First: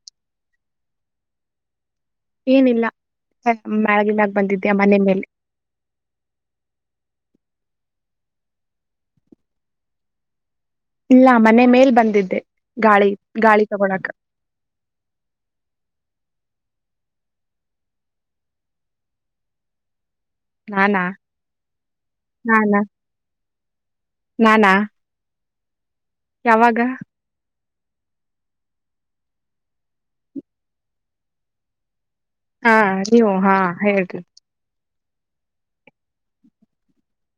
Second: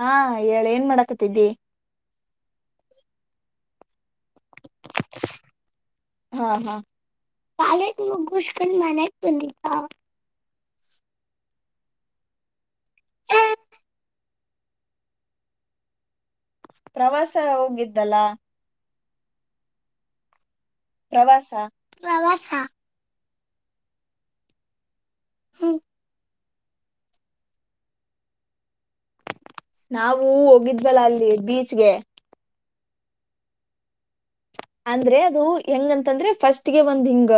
ಹಾ ಹೇಳ್ ಏನ್ ಮಾಡಾಕತಿದ್ದಿ ಏನಿಲ್ಲ ಬೆ ಬೆಳಗಿನಾಗ್ ಬಂದಿಧ್ಯ ಮನೆ ಮೇಲೆ ಹಾ ಹಾ ಕಾಲೇಜ್ ಮುಗುಷ್ಕನ್ ಮನೆಗ್ ಬಂದಿದ್ಯ ಇಲ್ಲ ಮನೆ ಮೇಲ್ ಬಂದಿದ್ದೆ ಗಾಳಿ ಗಾಳಿ ತಗೊಳಕ ಪ್ರವಾಸ ಹೋಗಿದ್ದಲ್ಲ ನಾನಾ ಪ್ರವಾಸ ಪ್ರವಾಸ ನಾನಾ ನಾನಾ ಹ್ಮ ಯಾವಾಗಾ ನಾವು ಹೋಗಿದ್ವಲ್ಲ ಅಲ್ಲಿ ಬೀಚ್ಗೆ ಹಾ ನೀವು ಹಾ ಹೇಳ್ರಿ ಅಂದ್ರೆ ಅದು ಹೆಂಗಂತಂದ್ರೆ ಫಸ್ಟ್ಗೆ ಒಂದ್ ಹಿಂಗ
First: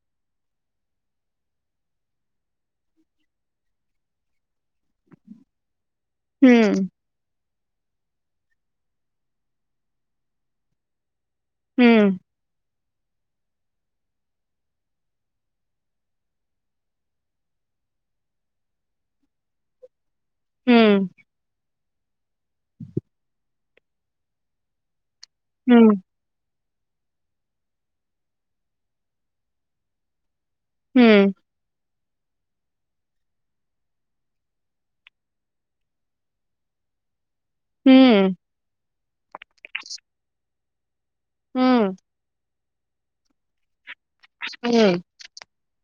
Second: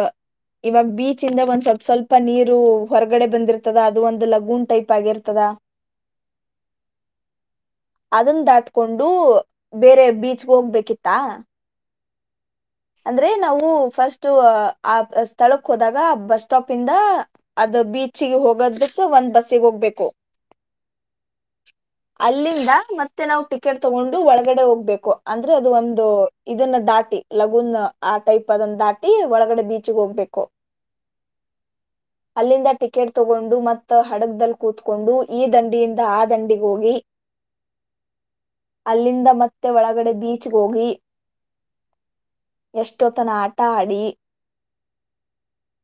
ಇವಾಗ ಬೀಚ್ ಇಂದ ಒಂದ್ ಸ್ವಲ್ಪ ಸ್ವಲ್ಪ ನೀರು ಹೊರಗಡೆ ಬಂದಿರ್ತದ ಅದು ಒಂದು ಲಗೂನ್ ಟೈಪ್ ಆಗಿರ್ತದಾ ಹ್ಮ್ ಅದನ್ನ ದಾಟ್ಕೊಂಡು ಬೇರೆ ಬೀಚ್ಗೆ ಹೋಗ್ಬೇಕಿತ್ತಾ ಹ್ಮ್ ಅಂದ್ರೆ ನಾವು ಫಸ್ಟ್ ಆ ಸ್ಥಳಕ್ ಹೋದಾಗ ಆ ಬಸ್ ಸ್ಟಾಪ್ ಇಂದ ಅದ ಬೀಚ್ಗಿ ಹೋಗದಕ್ ಒಂದ್ ಬಸ್ಸಿಗೆ ಹೋಗ್ಬೇಕು ಹ್ಮ್ ಅಲ್ಲಿಂದ ಮತ್ತೆ ನಾವು ಟಿಕೆಟ್ ತಗೊಂಡು ಒಳಗಡೆ ಹೋಗ್ಬೇಕು ಅಂದ್ರೆ ಅದು ಹ್ಮ್ ಒಂದು ಇದನ್ನ ದಾಟಿ ಲಗುನ್ ಆ ಟೈಪ್ ಅದನ್ನ ದಾಟಿ ಒಳಗಡೆ ಬೀಚ್ಗ ಹೋಗ್ಬೇಕು ಹ್ಮ್ ಅಲ್ಲಿಂದ ಟಿಕೆಟ್ ತೋಗೊಂಡು ಮತ್ತ ಹಡಗ್ದದಲ್ಲಿ ಕೂತ್ಕೊಂಡು ಈ ದಂಡಿಯಿಂದ ಆ ದಂಡಿಗೋಗಿ ಹ್ಮ್ ಅಲ್ಲಿಂದ ಮತ್ತೆ ಒಳಗಡೆ ಬೀಚ್ಗ ಹೋಗಿ ಹ್ಮ್ ಎಷ್ಟೋತನ ಆಟಾ ಆಡಿ ಹ್ಮ್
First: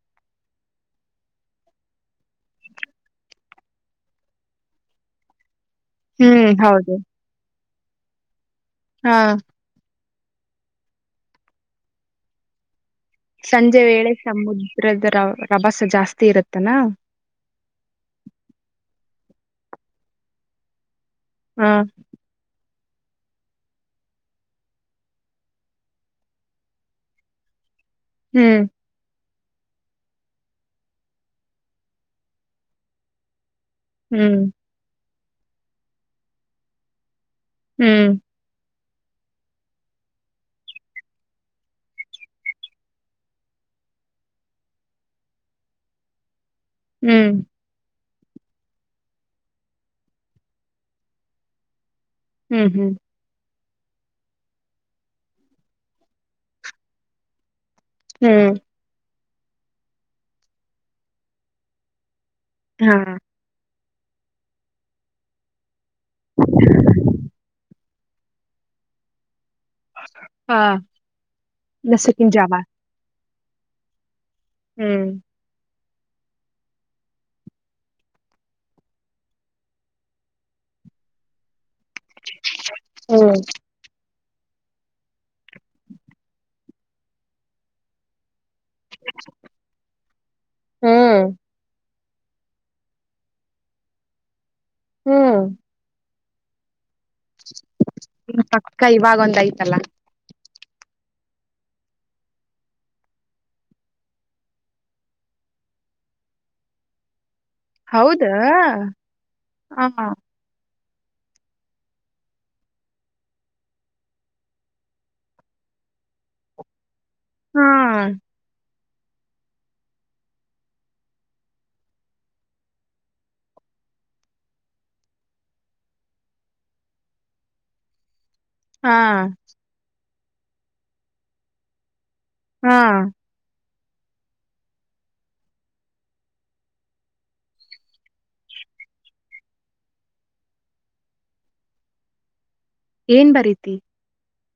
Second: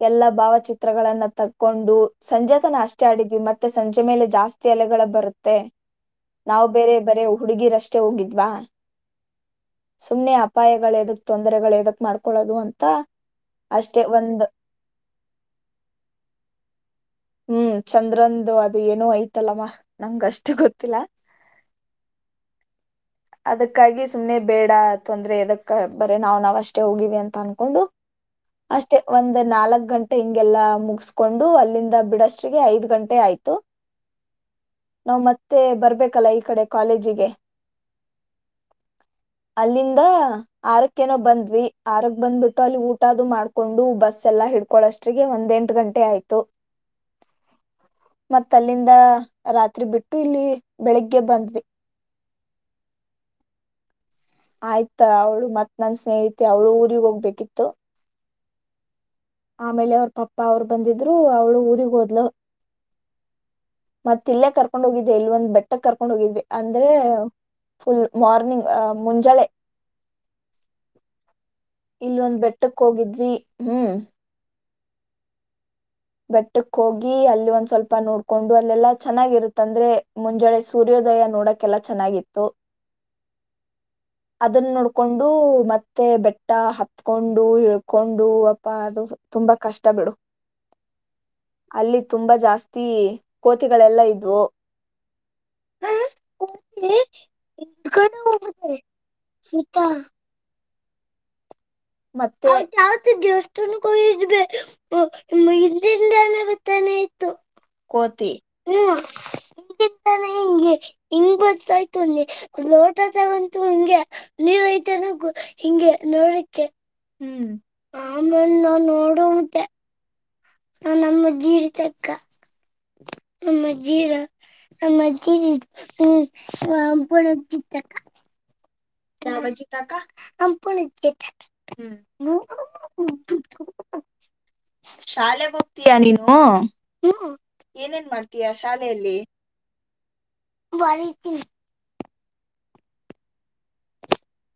ಎಲ್ಲಾ ಭಾವಚಿತ್ರಗಳನ್ನ ತಕ್ಕೊಂಡು ಸಂಜೆತನ ಅಷ್ಟೇ ಆಡಿದ್ವಿ ಮತ್ತೆ ಸಂಜೆ ಮೇಲೆ ಜಾಸ್ತಿ ಅಲೆಗಳ ಬರತ್ತೆ ಹ್ಮ್ ನಾವ್ ಹೌದು ಬೇರೆ ಬರೆ ಹುಡುಗಿರಷ್ಟೇ ಅಷ್ಟೇ ಹೋಗಿದ್ವಾ ಹಾ ಸುಮ್ನೆ ಅಪಾಯಗಳೆದು ತೊಂದರೆಗಳು ಯದಕ್ ಮಾಡ್ಕೊಳ್ಳೋದು ಅಂತಾ ಸಂಜೆ ವೇಳೆ ಸಮುದ್ರದ ರ ರಭಸ ಜಾಸ್ತಿ ಇರುತ್ತಲ್ಲ ಹ್ಮ್ ಚಂದ್ರಾಂದು ಅದು ಏನೋ ಐತಲ್ಲಮ್ಮ ನಂಗ್ ಅಷ್ಟು ಗೊತ್ತಿಲ್ಲಾ ಹ್ಮ ಅದಕ್ಕಾಗಿ ಸುಮ್ನೆ ಬೇಡಾ ತೊಂದ್ರೆ ಯದಕ್ ಬರೆ ನಾವ್ ನಾವ್ ಅಷ್ಟೇ ಹೋಗಿವಿ ಅಂತ ಅನ್ಕೊಂಡು ಹ್ಮ್ ಅಷ್ಟೆ ಒಂದ ನಾಲಕ್ ಗಂಟೆ ಹಿಂಗೆಲ್ಲಾ ಮುಗಸ್ಕೊಂಡು ಅಲ್ಲಿಂದಾ ಬಿಡಷ್ಟಿಗೆ ಐದ್ ಗಂಟೆ ಆಯ್ತು ಹ್ಮ್ ನಾವ್ ಮತ್ತೆ ಬರ್ಬೇಕಲ್ಲಾ ಈ ಕಡೆ ಕಾಲೇಜಿಗೆ ಹ್ಮ್ ಅಲ್ಲಿಂದ ಆರಕ್ಕೆನೋ ಬಂದ್ವಿ ಆರಕ್ ಬಂದ್ಬಿಟ್ಟು ಅಲ್ಲಿ ಊಟಾ ಅದು ಮಾಡ್ಕೊಂಡು ಬಸ್ ಎಲ್ಲಾ ಹಿಡ್ಕೊಳಷ್ಟ್ರಿಗೆ ಒಂದ್ ಎಂಟ್ ಗಂಟೆ ಆಯ್ತು ಹ್ಮ್ ಮತ್ತ ಅಲ್ಲಿಂದ ರಾತ್ರಿ ಬಿಟ್ಟು ಇಲ್ಲಿ ಬೆಳಿಗ್ಗೆ ಬಂದ್ವಿ ಹ್ಮ್ ಹ್ಮ್ ಆಯ್ತಾ ಅವಳು ಮತ್ ನನ್ ಸ್ನೇಹಿತೆ ಅವಳು ಊರಿಗ್ ಹೋಗ್ಬೇಕಿತ್ತು ಹ್ಮ್ ಆಮೇಲೆ ಅವ್ರ್ ಪಪ್ಪ ಅವ್ರು ಬಂದಿದ್ರು ಅವ್ಳು ಊರಿಗ್ ಹೋದ್ಲು ಹಾ ಮತ್ತಿಲ್ಲೆ ಕರ್ಕೊಂಡ್ ಹೋಗಿದ್ದೆ ಇಲ್ಲಿ ಒಂದ್ ಬೆಟ್ ಟ್ಟಕ್ ಕರ್ಕೊಂಡ್ ಹೋಗಿದ್ವಿ ಅಂದ್ರೆ ಫುಲ್ ಮಾರ್ನಿಂಗ್ ಆ ಮುಂಜಳೆ ಹಾ ಇಲ್ ನಸುಕಿನ್ ಒಂದ್ ಜಾವ ಬೆಟ್ಟಕ್ ಹೋಗಿದ್ವಿ ಹ್ಮ್ ಹ್ಮ್ ಬೆಟ್ಟುಕ್ ಹೋಗಿ ಅಲ್ ಒಂದ್ ಸ್ವಲ್ಪ ನೋಡ್ಕೊಂಡು ಅಲ್ಲೆಲ್ಲಾ ಚೆನ್ನಾಗಿರುತ್ ಅಂದ್ರೆ ಮುಂಜಳೆ ಸೂರ್ಯೋದಯ ನೋಡಕ್ ಕೆಲ್ಲ ಚೆನ್ನಾಗಿತ್ತು ಹ್ಮ್ ಅದುನ್ ನೋಡ್ಕೊಂಡು ಮತ್ತೆ ಬೆಟ್ಟ ಹತ್ಕೊಂಡು ಇಳ್ಕೊಂಡು ತಾ ಅದು ತುಂಬಾ ಕಷ್ಟ ಬಿಡು ಹ್ಮ್ ಅಲ್ಲಿ ತುಂಬಾ ಜಾಸ್ತಿ ಕೋತಿಗಳೆಲ್ಲಾ ಇದ್ವು ಹ್ಮ್ ಕೋತೀ ಇಗನ [unintelligible] ಇವಾಗೊಂದ್ ಐತಲ ಮತ್ತೆ ಮತ್ಯಾವತ್ತು ದೇವ್ಸ್ಥಾನುಕ್ ಹೋಗಿದ್ರೆ ಓ ಹಿಂದ್ ಹಿಂದೆನೆ ಬತ್ತಾನೆ ಇತ್ ತ್ತು ಹೌದಾ ಕೋತಿ ಹೂ ಹ ಹಿಂದ್ ಹಾ ಹಿಂದಾನೆ [unintelligible] ಹಿಂಗ್ ಬರ್ತಾ ಇತ್ತು ಅಲ್ಲಿ ಲೋಟ ತಗಂತು ಹಿಂಗೆ ನೀರು ಐತನ ಗೊ ಹಿಂಗೆ ನೋಡಕ್ ಕ್ಕೆ ಹ್ಮ್ ಆಮೇಲ್ ನಾನು ಓಡೋಗ್ಬಿಟ್ಟೆ ಮ್ಮ್ ನಮ್ಮ ಜೀರ್ ತೆಕ್ಕ ನಮ್ಮ ಜೀರ ನಮ್ಮ [unintelligible] ತಕ್ಕ ಹಾ ನಮ್ ಅಜ್ಜಿ ತಾತ ಅಂಪುಣ. [unintelligible] ಹಾ ಶಾಲೆಗ್ ಹೋಗ್ತೀಯಾ ನೀನು ಹೂ ಏನೇನ್ ಮಾಡ್ತೀಯ ಶಾಲೆಯಲ್ಲಿ ಏನ್ ಬರೀತ್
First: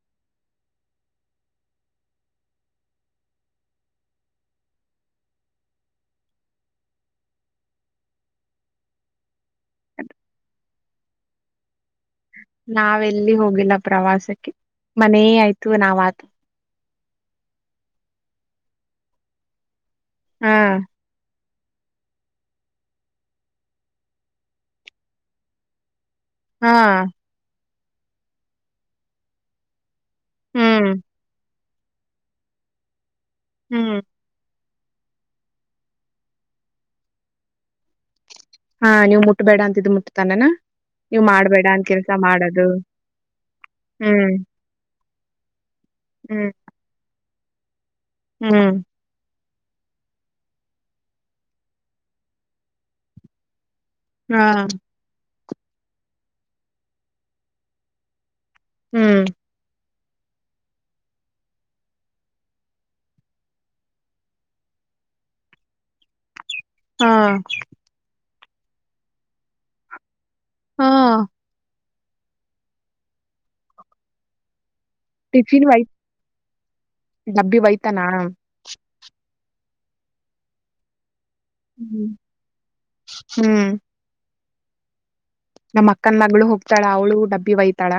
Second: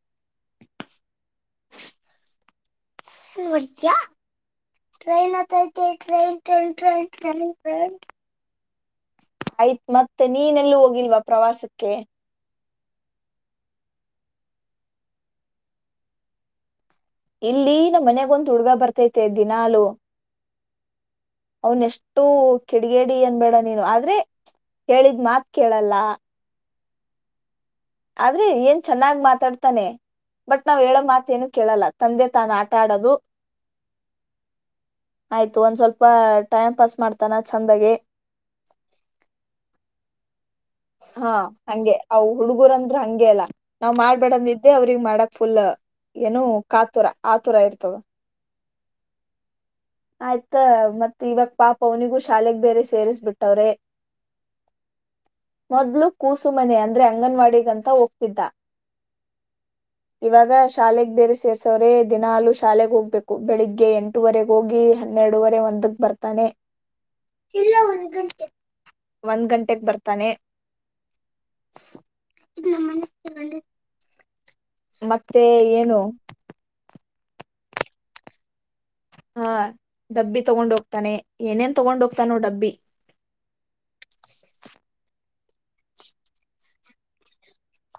[inaudible] ನೋಡ್ತ್ಯಾ ಟೈನ್ ಆತೈತೆ ಟೈನ್ ಟೈನ್ ಟೈನ್ ಟೈನ್ ಟೈನ್ ಆಯ್ತ್ ಮತ್ತೆ ನೀನೆಲ್ಲೂ ಹೋಗಿಲ್ವಾ ಪ್ರವಾಸುಕ್ಕೆ ನಾವೆಲ್ಲಿ ಹೋಗಿಲ್ಲ ಪ್ರವಾಸಕ್ಕೆ ಮನೇ ಆಯ್ತು ನಾವ್ ಆತು ಇಲ್ಲಿ ನಮ್ಮ ಮನ್ಯಾಗೊಂದು ಹುಡ್ಗ ಬರ್ತೈತೆ ದಿನಾಲು ಹಾ ಅವ್ನ್ ಎಷ್ಟು ಕಿಡಿಗೇಡಿ ಅನ್ಬೇಡ ನೀನು ಆದ್ರೆ ಹೇಳಿದ್ ಮಾತ್ ಕೇಳಲ್ಲ ಹಾ ಆದ್ರೆ ಏನ್ ಚೆನ್ನಾಗ್ ಮಾತಾಡ್ತಾನೆ ಬಟ್ ನಾವ್ ಹ್ಮ್ ಹೇಳೋ ಮಾತೇನು ಕೇಳಲ್ಲ ತಂದೆ ತಾನ್ ಆಟಾಡದು ಹ್ಮ್ ಆಯ್ತು ಒಂದ್ ಸ್ವಲ್ಪ ಟೈಮ್ ಪಾಸ್ ಮಾಡ್ತನ ಚಂದಗೆ ಹಾ ನೀವು ಮುಟ್ಟಬೇಡ ಅಂತಿದ್ದ್ ಮುಟ್ಟತಾನನ ಹಾ ಹಂಗೆ ಅವ ಹುಡುಗರಂದ್ರ ಹಂಗೆ ಅಲ್ಲಾ ನಾವ್ ಹ್ಮ್ ಮಾಡ್ಬೇಡಂದಿದ್ದೆ ಅವ್ರಿಗೆ ಮಾಡಕ್ ಫುಲ್ ಏನು ಹ್ಮ್ ಕಾತುರ ಆತುರ ಇರ್ತದ ಹ್ಮ್ ಆಯ್ತಾ ಮತ್ ಇವಾಗ ಪಾಪ ಅವನಿಗೂ ಶಾಲೆಗ್ ಬೇರೆ ಸೇರಿಸ್ಬಿಟ್ಟವ್ರೆ ಹಾ ಮೊದ್ಲು ಕೂಸುಮನೆ ಅಂದ್ರೆ ಅಂಗನವಾಡಿಗಂತ ಹೋಗ್ತಿದ್ದ ಹ್ಮ್ ಇವಾಗ ಶಾಲೆೆಗೆ ಬೇರೆ ಸೇರ್ಸವ್ರೆ ದಿನಾಲು ಶಾಲೆೆಗೆ ಹೋಗ್ಬೇಕು ಬೆಳಿಗ್ಗೆ ಎಂಟುವರೆಗ್ ಹೋಗಿ ಹನ್ನೆರಡುವರೆ ಒಂದಕ್ ಬರ್ತಾನೆ ಹಾ ಇಲ್ಲ ಒಂದ್ ಗಂಟೆ ಒಂದ್ ಗಂಟೆೆಗೆ ಬರ್ತಾನೆ ಹಾ ಇ ನ ಮನಗಿ [unintelligible] ಮತ್ತೆ ಏನು ನಬ್ಬಿ ಒಯ್ತಾನ ಹಾ ಡಬ್ಬಿ ತಗೊಂಡ್ ಹೋಗ್ತಾನೆ ಏನೇನ್ ತಗೊಂಡ್ ಹೋಗ್ತಾನು ಡಬ್ಬಿ ನಮ್ಮ ಅಕ್ಕನ ಮಗಳ ಹೋಗ್ತಾಳ ಅವಳು ಡಬ್ಬಿ ಒಯ್ತಾಳ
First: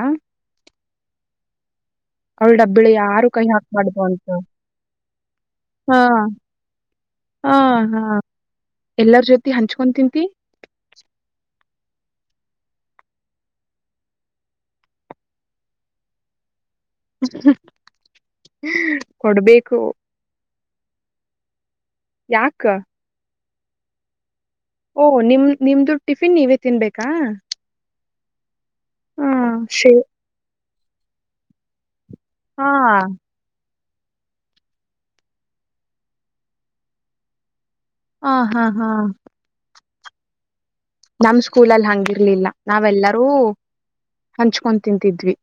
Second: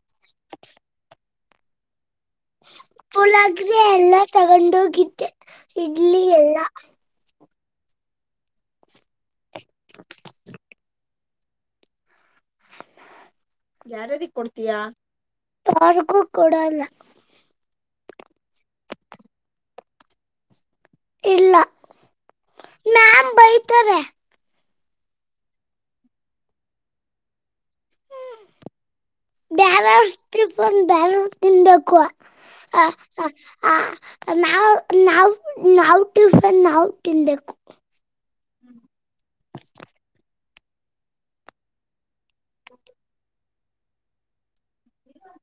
ಅವಳ ಡಬ್ಬಿಳ ಯಾರು ಕೈ ಪುಳಗಿ ಹಾಕ್ಬಾರ್ದು ಎಲ್ಲಾ ಅಂತ ತಗೊಂಡ ಹೋಗಿದ್ದೆ ಹಾ ಇಡ್ಲಿ ಎಲ್ಲಾ ಹಾ ಹಾ ಎಲ್ಲರ ಜೊತ್ ಹಂಚ್ಕೊಂತಿಂತಿ ಯಾರ್ಯಾರಿಗೆ ಕೊಡ್ತೀಯಾ ಯಾರ್ಗೂ ಕೊಡಲ್ಲ ಕೊಡ್ಬೇಕು ಇಲ್ಲ ಯಾಕ ತ್ತರೆ ಓ ನಿಮ್ ನಿಮ್ದು ಟಿಫಿನ್ ನೀವೇ ತಿನ್ಬೇಕಾ ಹ್ಮ್ ಾರ ಶೇ [unintelligible] ಒಂದು ಬೇರ್ಯಾರಾ ತಿನ್ಬೇಕು ಹಾ ಹಾ ಹಾ ನಾವ್ ನಾವ್ ನಾವು ಟಿಫನ್ ನಾವು ತಿನ್ಬೇಕು ಹಾ ಹಾ ಹಾ ನಮ್ ಸ್ಕೂಲ ಅಲ್ಲಿ ಹಂಗಿರ್ಲಿಲ್ಲ ನಾವೆಲ್ಲರೂ ಹಂಚ್ಕೊ ತಿಂತಿದ್ವಿ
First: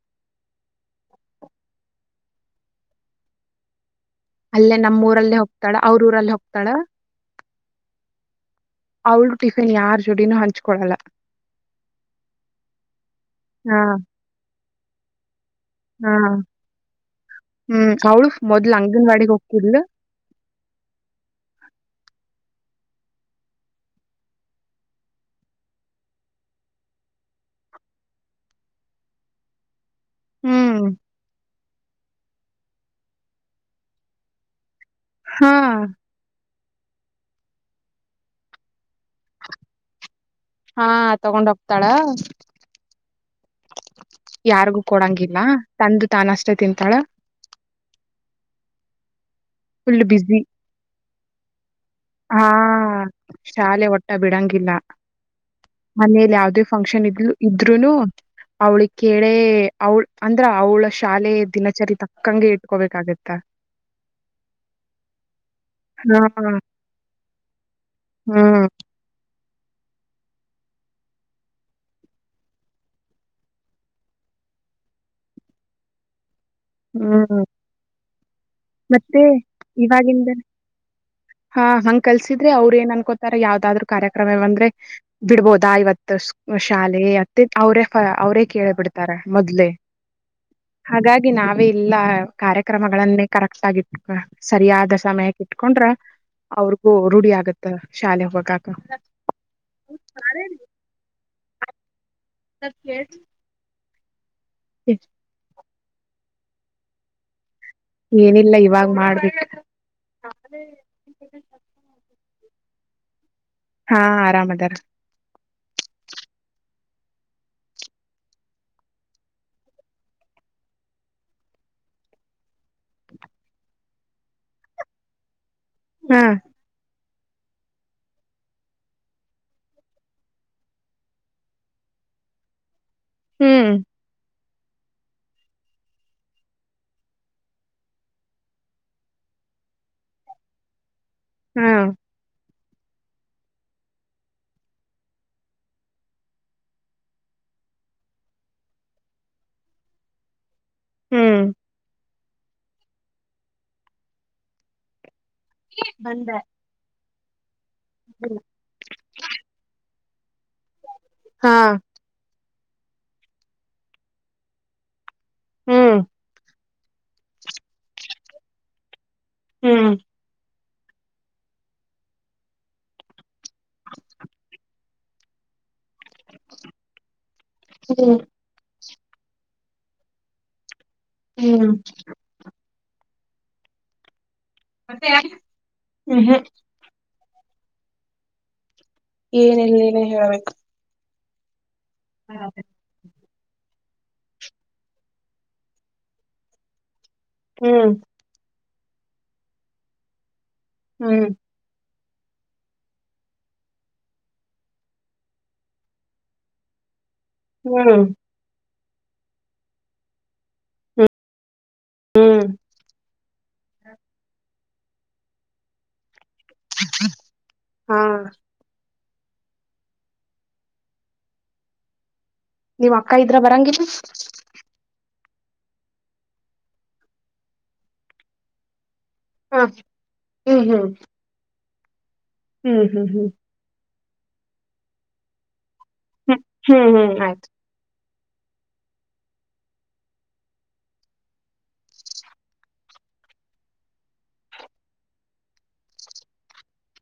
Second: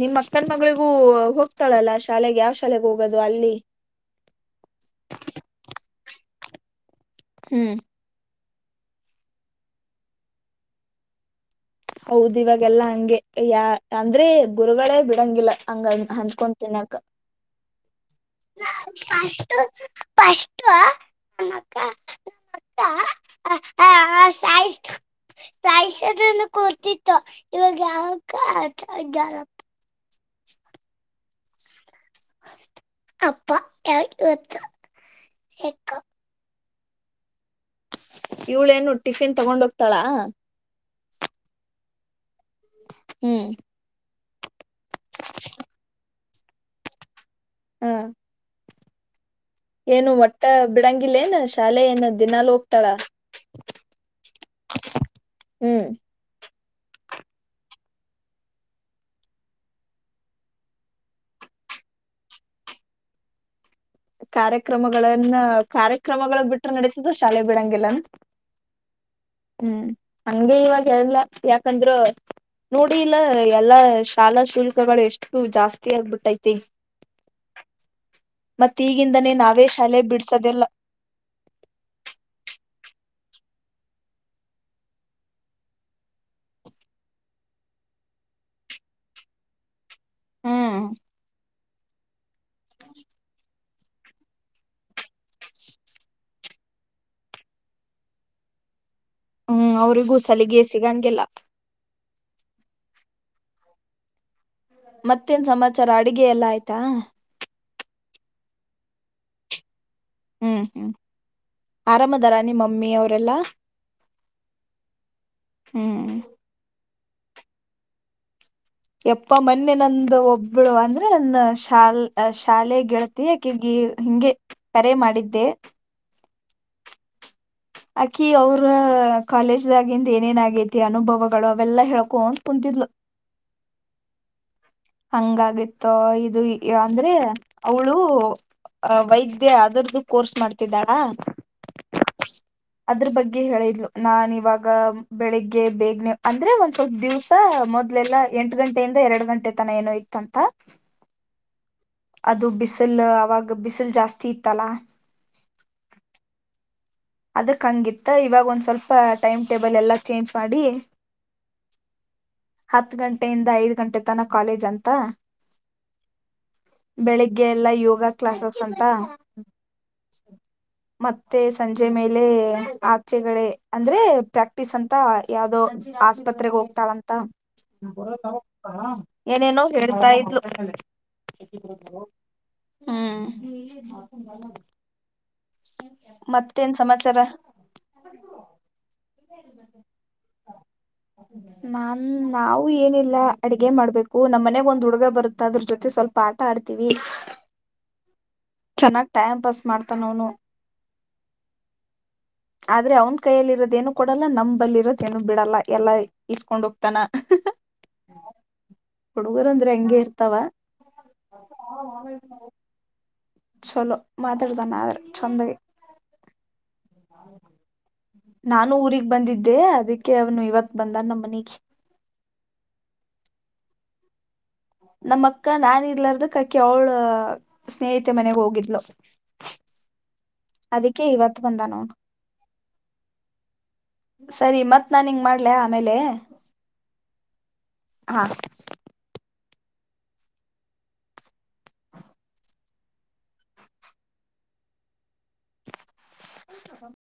ನಿಮ್ ಅಕ್ಕನ್ ಮಗಳಿಗೂ ಹೋಗ್ತಾಳಲ್ಲ ಶಾಲೆಗೆ ಯಾವ್ ಶಾಲೆಗೆ ಹೋಗೋದು ಅಲ್ಲಿ ಅಲ್ಲೇ ನಮ್ಮೂ ಊರಲ್ಲೇ ಹೋಗ್ತಾಳ ಅವ್ರ ಊರಲ್ಲ ಹೋಗ್ತಾಳ ಹ್ಮ್ ಅವಳು ಟಿಫಿನ್ ಯಾರ್ ಜೋಡಿನೂ ಹಂಚ್ಕೊಳ್ಳಲ್ಲ ಹೌದ ಇವಾಗೆಲ್ಲಾ ಹಂಗೆ ಹಾ ಅಂದ್ರೆ ಗುರುಗಳೇ ಬಿಡಂಗಿಲ್ಲ ಹಂಗೆ ಹಾ ಅಂಚ್ಚ್ಕೊಂಡು ತಿನ್ನಕ್ಕ ಹ್ಮ್ ಅವಳು ಮೊದ್ಲು ಅಂಗನವಾಡಿಗೆ ಹೋಗ್ತಿದ್ಲು [unintelligible] [unintelligible] ಕೊಡ್ತಿತ್ತು ಇವಾಗ ಯಾಕೆ [unintelligible] ಹ್ಮ್ ಅಪ್ಪ ಯಾವ ಇವತ್ತು ಹಾ ಇವ್ಳೇನು ಟಿಫಿನ್ ತಗೊಂಡ್ ಹೋಗ್ತಾಳಾ ಹಾ ತಗೊಂಡ್ ಹೋಗ್ತಾಳ ಹ್ಮ್ [inaudible] ಯಾರಿಗು ಕೊಡಂಗಿಲ್ಲ ತಂದು ತಾನ ಅಷ್ಟೇ ತಿಂತಾಳ ಹ್ಮ್ ಫುಲ್ ಏನು ಬಿಸಿ ಒಟ್ಟ ಬಿಡಂಗಿಲ್ಲೇ ಏನ್ ಶಾಲೆ ಏನು ಹಾ ದಿನಾಲೂ ಹೋಗ್ತಾಳ ಇಲ್ಲ ಹ್ಮ್ ಮನೇಲಿ ಯಾವುದೇ ಫಂಕ್ಷನ್ ಇದ್ ಇದ್ರುನು ಅವ್ಳಿ ಕೆೇಳೆ ಅವಳ ಅಂದ್ರ ಅವಳ ಶಾಲೆ ದಿನಚರಿ ತಕ್ಕಂಗೆ ಇಟ್ಕೋಬೇಕಾಗತ್ತ ಕಾರ್ಯಕ್ರಮಗಳನ್ನ ಹಾ ಕಾರ್ಯಕ್ರಮಗಳು ಬಿಟ್ರ ನಡೀತಿದ್ದ ಶಾಲೆ ಬಿಡಂಗಿಲ್ಲ ಹ್ಮ್ ಹ್ಮ್ ಹಂಗೆ ಇವಾಗ ಎಲ್ಲ ಯಾಕಂದ್ರ ನೋಡಿ ಇಲ್ಲ ಎಲ್ಲಾ ಶಾಲಾ ಶುಲ್ಕಗಳು ಎಷ್ಟು ಜಾಸ್ತಿ ಆಗ್ಬಿಟ್ಟೈತಿ ಹ್ಮ್ ಮತ್ತೆ ಮತ್ತೀಗಿಂದನೇ ನಾವೇ ಶಾಲೆ ಇವಾಗಿಂದ ಬಿಡ್ಸದೆಲ್ಲ ಹಾ ಹಂಗ್ ಕಲ್ಸಿದ್ರೆ ಅವ್ ಏನ್ ಅನ್ಕೋತಾರ ಯಾವ್ದಾದ್ರು ಕಾರ್ಯಕ್ರಮ ಬಂದ್ರೆ ಬಿಡ್ಬೋದಾ ಇವತ್ತು ಶಾಲೆ ಅತ್ತೆ ಅವ್ರೇ ಅವ್ರೇ ಕೇಳ ಬಿಡ್ತಾರ ಮೊದ್ಲೆ ಹ್ಮ್ ಹಾಗಾಗಿ ನಾವೇ ಇಲ್ಲ ಕಾರ್ಯಕ್ರಮಗಳನ್ನೇ ಕರೆಕ್ಟ್ ಆಗ ಇಟ್ ಸರಿಯಾದ ಸಮಯಕ್ಕೆ ಇಟ್ಕೊಂಡ್ರ ಅವ್ರಿಗೂ ರೂಢಿ ಆಗತ್ತ ಶಾಲೆ ಹೋಗಕ ಹ್ಮ್ ಅವ್ರಿಗೂ ಸಾಲಿಗೆೇಸಿಗಂಗೆಲ್ಲ ಸ ಕೇಳ್ ಮತ್ತೇನ್ ಸಮಾ ಆಚರ ಅಡುಗೆ ಎಲ್ಲ ಆಯ್ತಾ ಏನಿಲ್ಲ ಇವಾಗ ಮಾಡ್ಬೇಕಿಕ್ ಹ್ಮ್ ಹ್ಮ್ ಆರಾಮ ದರ ಮಮ್ಮಿ ಅವರೆಲ್ಲಾ ಹಾ ಆರಾಮ್ ಅದಾರ ಹ್ಮ್ ಎಪ್ಪ ಮನ್ನಿ ನಂದು ಒಬ್ಬಳು ಅಂದ್ರೆ ನನ್ನ ಶಾಲ್ ಶಾಲೆ ಗೆಳತಿ ಯಾಕೆಗಿ ಹಿಂಗೆ ಕರೆ ಮಾಡಿದ್ದೆ ಹಾ ಆಕಿ ಅವ್ರ ಕಾಲೇಜ್ದಾಗಿಂದ ಏನೇನ್ ಆಾಗೇತಿ ಅನುಭವಗಳು ಅವೆಲ್ಲಾ ಹೇಳ್ಕೊ ಅಂತ ಕುಂತಿದ್ಲು ಹ್ಮ್ ಹಂಗಾಗಿತ್ತೋ ಇದು ಅಂದ್ರೆ ಅವಳು ಅ ವೈದ್ಯ ಅದರ್ದು ಕೋರ್ಸ್ ಮಾಡ್ತಿದ್ದಾಳಾ ಹ್ಮ ಅದ್ರ ಬಗ್ಗೆ ಹೇಳಿದ್ಲು ನಾನ್ ಇವಾಗ ಬೆಳಿಗ್ಗೆ ಬೇಗ್ನೆ ಅಂದ್ರೆ ಒಂದ್ ಸ್ವಲ್ಪ ದಿವ್ಸ ಮೊದ್ಲೆಲ್ಲ ಎಂಟು ಗಂಟೆಯಿಂದ ಎರಡ್ ಗಂಟೆ ತನ ಏನೋ ಇತ್ತಂಥ ಹ್ಮ್ ಅದು ಬಿಸಿಲ್ ಅವಾಗ ಬಿಸಿಲ್ ಜಾಸ್ತಿ ಇತ್ತಲಾ ಬಂದ ಅದಕ್ಕೆ ಕಂಗಿತ್ತ ಇವಾಗ ಒಂದ್ ಸ್ವಲ್ಪ ಟೈಮ್ ಟೇಬಲ್ ಎಲ್ಲ ಚೇಂಜ್ ಮಾಡಿ ಹಾ ಹತ್ ಗಂಟೆಯಿಂದ ಐದ್ ಗಂಟೆ ತನ ಕಾಲೇಜ್ ಅಂತ ಹ್ಮ್ ಬೆಳಿಗ್ಗೆ ಎಲ್ಲಾ ಯೋಗ ಕ್ಲಾಸಸ್ ಅಂತ ಹ್ಮ್ ಮತ್ತೆ ಸಂಜೆ ಸಂಜೆ ಮೇಲೆ ಆಚೆಗಡೆ ಅಂದ್ರೆ ಪ್ರಾಕ್ಟೀಸ್ ಅಂತ ಯಾವುದೋ ಆಸ್ಪತ್ರೆಗೆ ಹೋಗ್ತಾಳಂತ ಹ್ಮ್ ಏನೇನೋ ಹೇಳ್ತಾ ಇದ್ಲು [inaudible] ಹ್ಮ್ ಹ್ಮ್ [inaudible] [inaudible] ಹ್ಮ ಹ [unintelligible] ಏನೆಲ್ಲ ನೀನೇ ಹೇಳ ಬೇಕು [inaudible] ನಾ ನಾವು ಏನಿಲ್ಲ ಅಡಗೆ ಮಾಡ್ಬೇಕು ನಮ್ಮ್ ಮನೆ ಒಂದ್ ಹುಡುಗ ಬರುತ್ತ ಅದ್ರ ಜೊತೆ ಸ್ವಲ್ಪ ಆಟ ಆಡ್ತೀವಿ ಹ್ಮ್ ಚೆನ್ನಾಗ್ ಟೈಮ್ ಪಾಸ್ ಮಾಡ್ತಾನ ಅವನು ಹ್ಮ್ ಆದ್ರೆ ಅವ್ನ್ ಕೈಯಲ್ಲಿ ಇರೋದೇನು ಕೊಡಲ್ಲ ನಮ್ಮಬಲ್ಲಿ ಇರೋದೇನನು ಬಿಡಲ್ಲ ಎಲ್ಲಾ ಇಸ್ಕೊಂಡ್ ಹೋಗ್ತಾನ ಹ್ಮ ಹುಡುಗರು ಅಂದ್ರೆ ಹೆಂಗೆ ಇರ್ತಾವ ಹಾ ಹ ಹ್ಮ್ ಚಲೋ ಮಾತಾಡತನ ಆದ್ರ ಚಂದಗೆ ಹಾ ನಾನು ಊಗ್ ಬಂದಿದ್ದೆ ಅದಕ್ಕೆ ಅವನು ಇವತ್ ಬಂದ ನಮ್ಮ ಮನಗೆ ನೀವ್ ಅಕ್ಕ ಇದ್ರ ಬರಂಗಿಲ್ಲ ನಮ್ಮ ಅಕ್ಕ ನಾ ಇರ್ಲಾರ್ದ ಆಕಿ ಅವಳ ಸ್ನೇಹಿತೆ ಮನೆಗ್ ಹೋಗಿದ್ಲು ಹಾ ಹ್ಮ್ ಹ್ಮ್ ಅದಕ್ಕೆೇ ಇವತ್ತು ಬಂದಾನು ಹ್ಮ್ ಹ್ಮ್ ಹ್ಮ್ ಸರಿ ಮತ್ ನಾನ್ ನಿಂಗ್ ಮಾಡ್ಲ ಹ್ಮ್ ಹ್ಮ್ ಹ್ಮ್ ಆಯ್ತು ಹಾ ಹಕ